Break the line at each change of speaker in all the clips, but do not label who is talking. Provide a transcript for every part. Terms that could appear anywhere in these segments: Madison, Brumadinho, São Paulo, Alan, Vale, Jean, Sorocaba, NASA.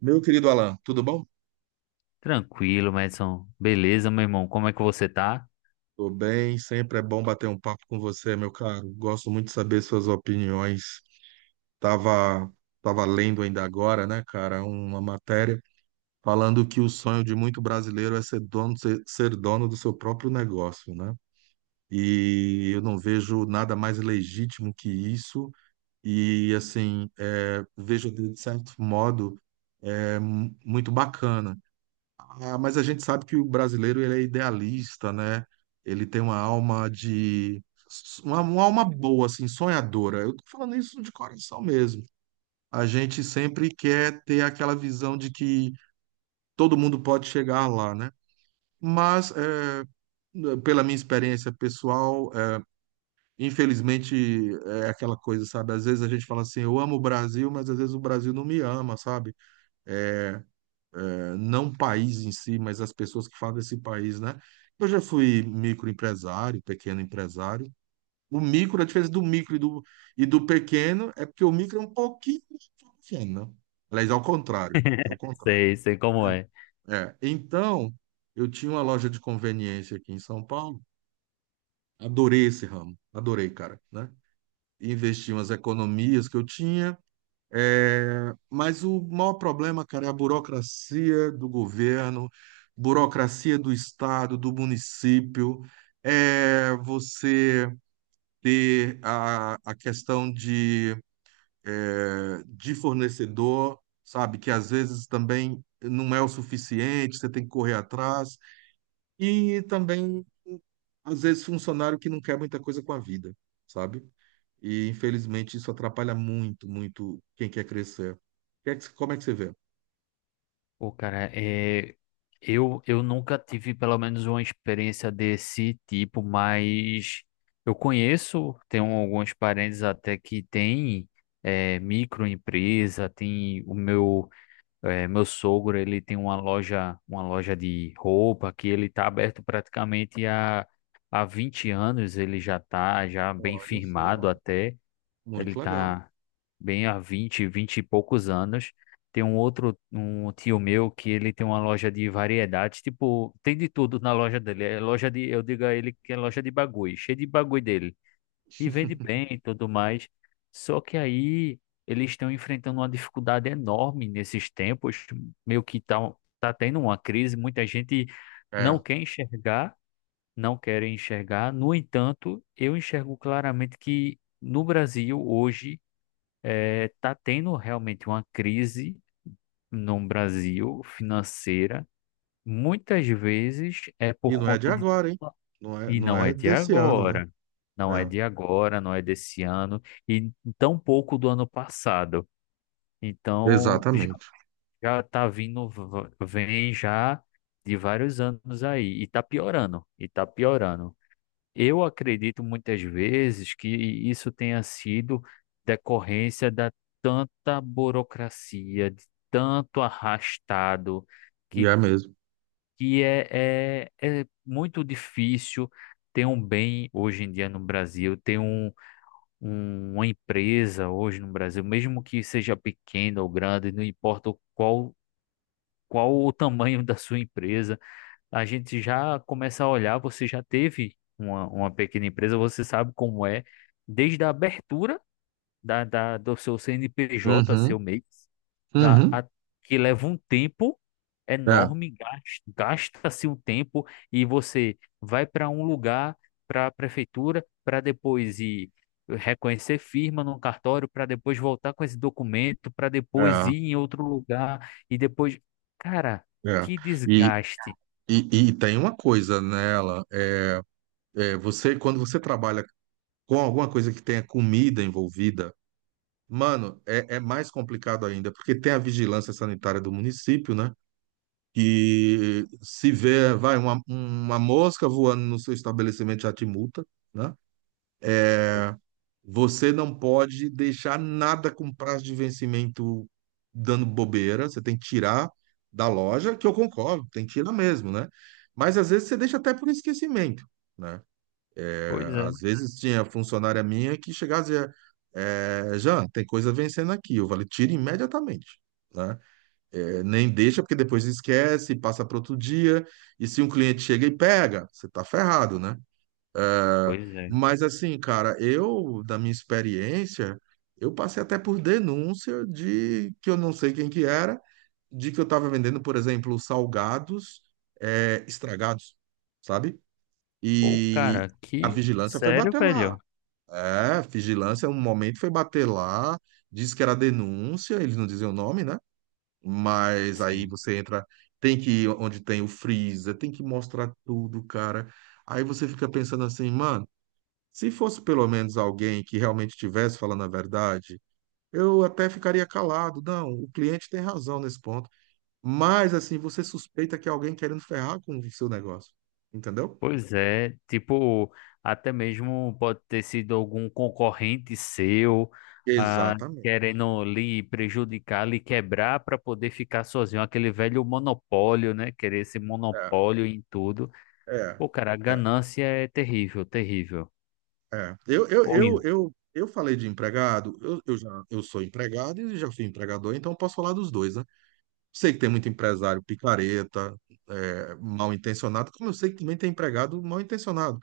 Meu querido Alan, tudo bom?
Tranquilo, Madison. Beleza, meu irmão? Como é que você tá?
Tô bem, sempre é bom bater um papo com você, meu caro. Gosto muito de saber suas opiniões. Tava, tava lendo ainda agora, né, cara, uma matéria falando que o sonho de muito brasileiro é ser dono, ser dono do seu próprio negócio, né? E eu não vejo nada mais legítimo que isso. E assim, vejo de certo modo muito bacana. Ah, mas a gente sabe que o brasileiro ele é idealista, né? Ele tem uma alma de uma alma boa, assim, sonhadora. Eu tô falando isso de coração mesmo. A gente sempre quer ter aquela visão de que todo mundo pode chegar lá, né? Mas é, pela minha experiência pessoal, é, infelizmente é aquela coisa, sabe? Às vezes a gente fala assim, eu amo o Brasil, mas às vezes o Brasil não me ama, sabe? É, não o país em si, mas as pessoas que fazem esse país, né? Eu já fui microempresário, pequeno empresário. O micro, a diferença do micro e e do pequeno é porque o micro é um pouquinho pequeno, né? Aliás, ao contrário. É o contrário.
Sei, sei como é.
É. Então, eu tinha uma loja de conveniência aqui em São Paulo. Adorei esse ramo. Adorei, cara, né? Investi umas economias que eu tinha. É, mas o maior problema, cara, é a burocracia do governo, burocracia do estado, do município, é você ter a questão de, de fornecedor, sabe, que às vezes também não é o suficiente, você tem que correr atrás, e também, às vezes, funcionário que não quer muita coisa com a vida, sabe? E infelizmente isso atrapalha muito, muito quem quer crescer. Como é que você vê?
Pô, cara, eu nunca tive pelo menos uma experiência desse tipo, mas eu conheço, tenho alguns parentes até que têm microempresa. Tem meu sogro. Ele tem uma loja de roupa que ele está aberto praticamente há 20 anos. Ele já está já bem
Olha
firmado
só,
até. Ele
muito legal.
tá bem há vinte e poucos anos. Tem um tio meu que ele tem uma loja de variedades, tipo, tem de tudo na loja dele. Eu digo a ele que é loja de bagulho, cheio de bagulho dele. E vende bem e tudo mais. Só que aí eles estão enfrentando uma dificuldade enorme nesses tempos, meio que tá tendo uma crise, muita gente não
É.
quer enxergar, não quer enxergar. No entanto, eu enxergo claramente que no Brasil hoje tá tendo realmente uma crise no Brasil financeira. Muitas vezes é
E
por
não é de
conta de.
agora, hein? Não é,
E
não
não
é
é de
desse ano, né?
agora. Não é
É,
de agora, não é desse ano. E tão pouco do ano passado. Então, já,
exatamente.
já tá vindo, vem já de vários anos aí. E tá piorando. E tá piorando. Eu acredito muitas vezes que isso tenha sido decorrência da tanta burocracia, de tanto arrastado,
E
que,
é mesmo.
que é muito difícil ter um bem hoje em dia no Brasil, ter uma empresa hoje no Brasil, mesmo que seja pequena ou grande, não importa qual o tamanho da sua empresa. A gente já começa a olhar, você já teve uma pequena empresa, você sabe como é, desde a abertura do seu CNPJ,
Uhum,
seu MEI, a-
uhum.
a- que leva um tempo
É,
enorme, gasta-se um tempo e você vai para um lugar, para a prefeitura, para depois ir reconhecer firma no cartório, para depois voltar com esse documento, para depois
é,
ir em outro lugar e depois, cara,
é.
que
E,
desgaste.
e tem uma coisa nela. Você, quando você trabalha com alguma coisa que tenha comida envolvida, mano, é mais complicado ainda, porque tem a vigilância sanitária do município, né? Que se vê, vai, uma mosca voando no seu estabelecimento já te multa, né? Você não pode deixar nada com prazo de vencimento dando bobeira, você tem que tirar da loja, que eu concordo, tem que tirar mesmo, né? Mas às vezes você deixa até por esquecimento, né?
Pois
É, às
é.
vezes tinha funcionária minha que chegava e dizia, Jean, tem coisa vencendo aqui, eu falei, tira imediatamente, né? É, nem deixa, porque depois esquece, passa para outro dia, e se um cliente chega e pega, você tá ferrado, né? É,
Pois é.
Mas assim, cara, da minha experiência, eu passei até por denúncia de que eu não sei quem que era, de que eu estava vendendo, por exemplo, salgados, estragados, sabe?
Pô,
E
cara,
a
que
vigilância foi
sério,
bater lá.
velho?
É, a vigilância, um momento foi bater lá, disse que era denúncia, eles não diziam o nome, né? Mas aí
Sim.
você entra, tem que ir onde tem o freezer, tem que mostrar tudo, cara. Aí você fica pensando assim, mano, se fosse pelo menos alguém que realmente estivesse falando a verdade, eu até ficaria calado. Não, o cliente tem razão nesse ponto. Mas assim, você suspeita que é alguém querendo ferrar com o seu negócio, entendeu?
Pois é, tipo, até mesmo pode ter sido algum concorrente seu, ah,
Exatamente.
querendo lhe prejudicar, lhe quebrar para poder ficar sozinho, aquele velho monopólio, né? Querer esse
É,
monopólio em tudo.
é,
Pô, cara, a
é,
ganância é terrível, terrível.
Eu, eu,
Ou
eu,
isso.
eu, eu falei de empregado, eu sou empregado e já fui empregador, então eu posso falar dos dois, né? Sei que tem muito empresário picareta, é, mal intencionado, como eu sei que também tem empregado mal intencionado.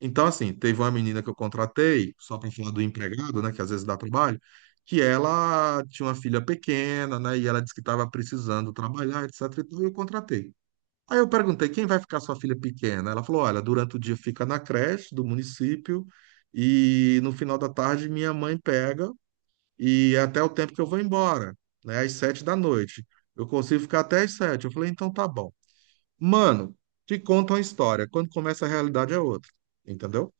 Então, assim, teve uma menina que eu contratei, só para falar do empregado, né, que às vezes dá trabalho, que ela tinha uma filha pequena, né, e ela disse que estava precisando trabalhar, etc. E tudo, e eu contratei. Aí eu perguntei, quem vai ficar sua filha pequena? Ela falou, olha, durante o dia fica na creche do município e no final da tarde minha mãe pega e até o tempo que eu vou embora, né? Às 7 da noite. Eu consigo ficar até às 7. Eu falei, então tá bom. Mano, te conta uma história. Quando começa a realidade é outra, entendeu?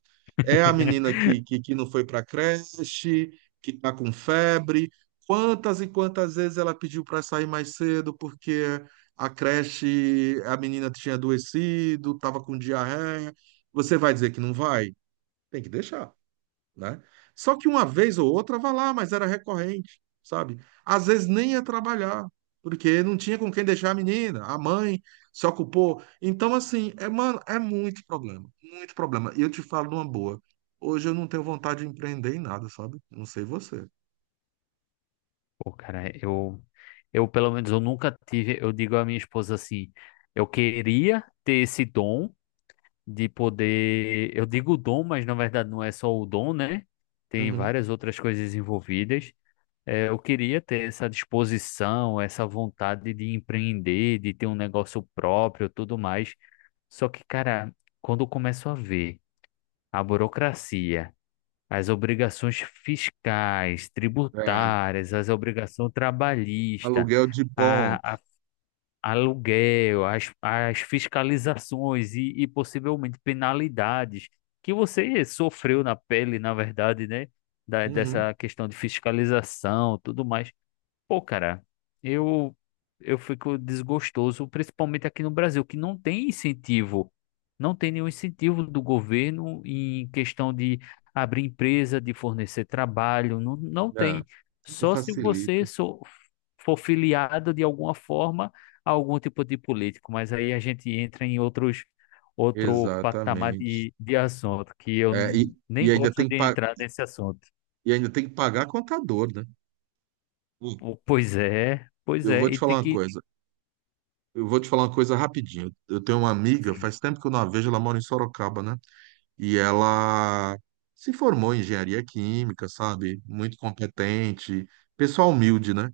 É a menina que não foi pra creche, que tá com febre. Quantas e quantas vezes ela pediu para sair mais cedo porque a creche, a menina tinha adoecido, tava com diarreia. Você vai dizer que não vai? Tem que deixar, né? Só que uma vez ou outra vai lá, mas era recorrente, sabe? Às vezes nem ia trabalhar, porque não tinha com quem deixar a menina, a mãe se ocupou. Então, assim, é, mano, é muito problema, muito problema. E eu te falo numa boa, hoje eu não tenho vontade de empreender em nada, sabe? Não sei você.
Pô, cara, eu pelo menos eu nunca tive, eu digo à minha esposa assim, eu queria ter esse dom de poder. Eu digo dom, mas na verdade não é só o dom, né? Tem
Uhum.
várias outras coisas envolvidas. É, eu queria ter essa disposição, essa vontade de empreender, de ter um negócio próprio, tudo mais. Só que, cara, quando eu começo a ver a burocracia, as obrigações fiscais,
É.
tributárias, as obrigações trabalhistas,
Aluguel de pontos.
aluguel, as fiscalizações e possivelmente penalidades que você sofreu na pele, na verdade, né? Da,
Uhum.
dessa questão de fiscalização, tudo mais. Pô, cara, eu eu fico desgostoso, principalmente aqui no Brasil, que não tem incentivo, não tem nenhum incentivo do governo em questão de abrir empresa, de fornecer trabalho, não, não
É.
tem.
Não
Só se você
facilita.
for filiado de alguma forma a algum tipo de político, mas aí a gente entra em outro patamar
Exatamente.
de assunto, que eu
É, e
nem
ainda
gosto de entrar nesse assunto.
e ainda tem que pagar contador, né? Hum.
Pois
Eu
é,
vou te
e
falar
tem
uma
que
coisa. Eu vou te falar uma coisa rapidinho. Eu tenho uma amiga,
sim.
faz tempo que eu não a vejo, ela mora em Sorocaba, né? E ela se formou em engenharia química, sabe? Muito competente, pessoal humilde, né?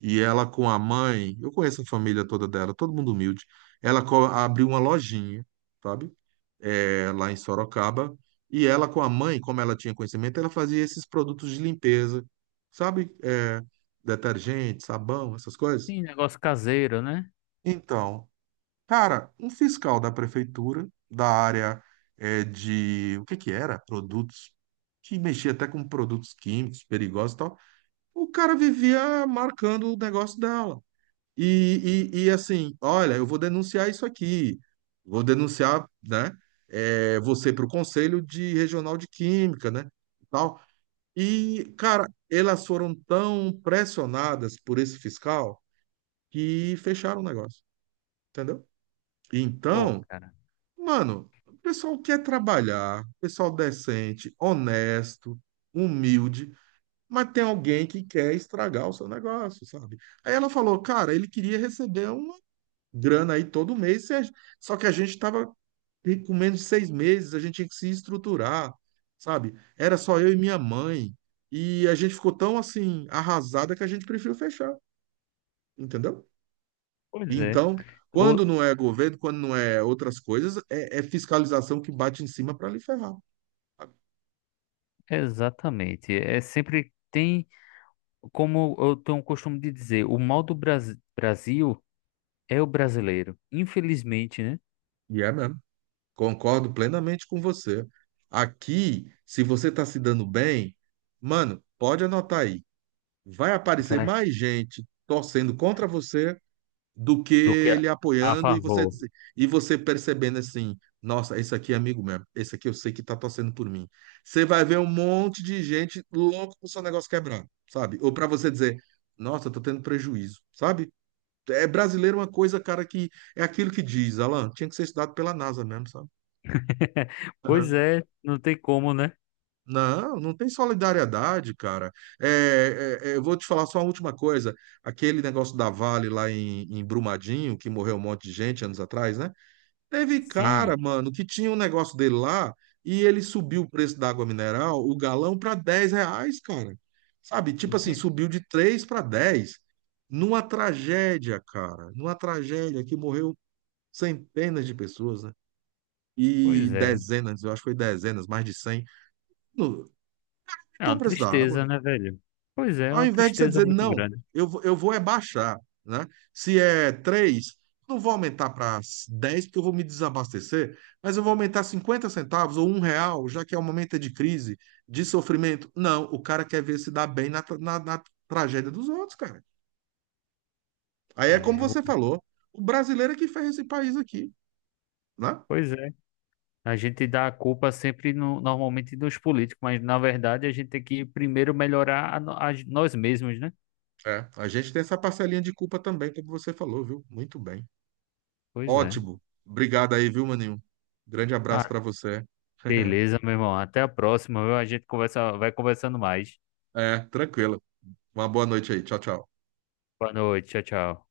E ela com a mãe, eu conheço a família toda dela, todo mundo humilde. Ela abriu uma lojinha, sabe? É, lá em Sorocaba. E ela com a mãe, como ela tinha conhecimento, ela fazia esses produtos de limpeza, sabe? É, detergente, sabão, essas coisas.
Sim, negócio caseiro, né?
Então, cara, um fiscal da prefeitura, da área, é, de... O que que era? Produtos. Que mexia até com produtos químicos perigosos e tal. O cara vivia marcando o negócio dela. E assim, olha, eu vou denunciar isso aqui. Vou denunciar, né? Você para o Conselho de Regional de Química, né? E tal. E, cara, elas foram tão pressionadas por esse fiscal que fecharam o negócio, entendeu?
Pô,
Então.
cara.
Mano, o pessoal quer trabalhar, pessoal decente, honesto, humilde, mas tem alguém que quer estragar o seu negócio, sabe? Aí ela falou, cara, ele queria receber uma grana aí todo mês, se a- só que a gente tava com menos de 6 meses, a gente tinha que se estruturar, sabe? Era só eu e minha mãe, e a gente ficou tão assim, arrasada que a gente preferiu fechar, entendeu?
Pois é.
Então, quando
O-
não é governo, quando não é outras coisas, é fiscalização que bate em cima para lhe ferrar.
exatamente. É sempre tem, como eu tenho o costume de dizer, o mal do Brasil é o brasileiro. Infelizmente, né?
E é mesmo. Concordo plenamente com você. Aqui, se você está se dando bem, mano, pode anotar aí. Vai aparecer
Vai
mais gente torcendo contra você do que
do que a,
ele
a
apoiando e
favor.
e você percebendo assim, nossa, esse aqui é amigo mesmo, esse aqui eu sei que tá torcendo por mim. Você vai ver um monte de gente louco com o seu negócio quebrando, sabe? Ou para você dizer, nossa, eu tô tendo prejuízo, sabe? É, brasileiro é uma coisa, cara, que é aquilo que diz, Alan, tinha que ser estudado pela NASA mesmo, sabe?
Pois
Aham.
é, não tem como, né?
Não, não tem solidariedade, cara. Eu vou te falar só uma última coisa. Aquele negócio da Vale lá em, em Brumadinho, que morreu um monte de gente anos atrás, né? Teve cara,
Sim.
mano, que tinha um negócio dele lá e ele subiu o preço da água mineral, o galão, para 10 reais, cara. Sabe? Tipo assim,
Vê-
subiu de 3 para 10. Numa tragédia, cara. Numa tragédia que morreu centenas de pessoas, né? E
Pois é.
dezenas, eu acho que foi dezenas, mais de 100. No,
É
aumentou o
uma
preço da água.
tristeza, né, velho? Pois é, é
Ao
uma
invés de você
tristeza
dizer,
muito
não,
grande.
eu vou é baixar, né? Se é 3, não vou aumentar para 10 porque eu vou me desabastecer, mas eu vou aumentar 50 centavos ou 1 real, já que é um momento de crise, de sofrimento. Não, o cara quer ver se dá bem na tragédia dos outros, cara. Aí é como
É,
você falou, o brasileiro é que fez esse país aqui, né?
pois é. A gente dá a culpa sempre no, normalmente nos políticos, mas na verdade a gente tem que primeiro melhorar a, no- a gen- nós mesmos, né?
É, a gente tem essa parcelinha de culpa também, como você falou, viu? Muito bem.
Pois é.
Ótimo. Obrigado aí, viu, Maninho? Grande abraço
Ah,
para você.
beleza, meu irmão. Até a próxima, viu? A gente conversa, vai conversando mais.
É, tranquilo. Uma boa noite aí. Tchau, tchau.
Boa noite, tchau, tchau.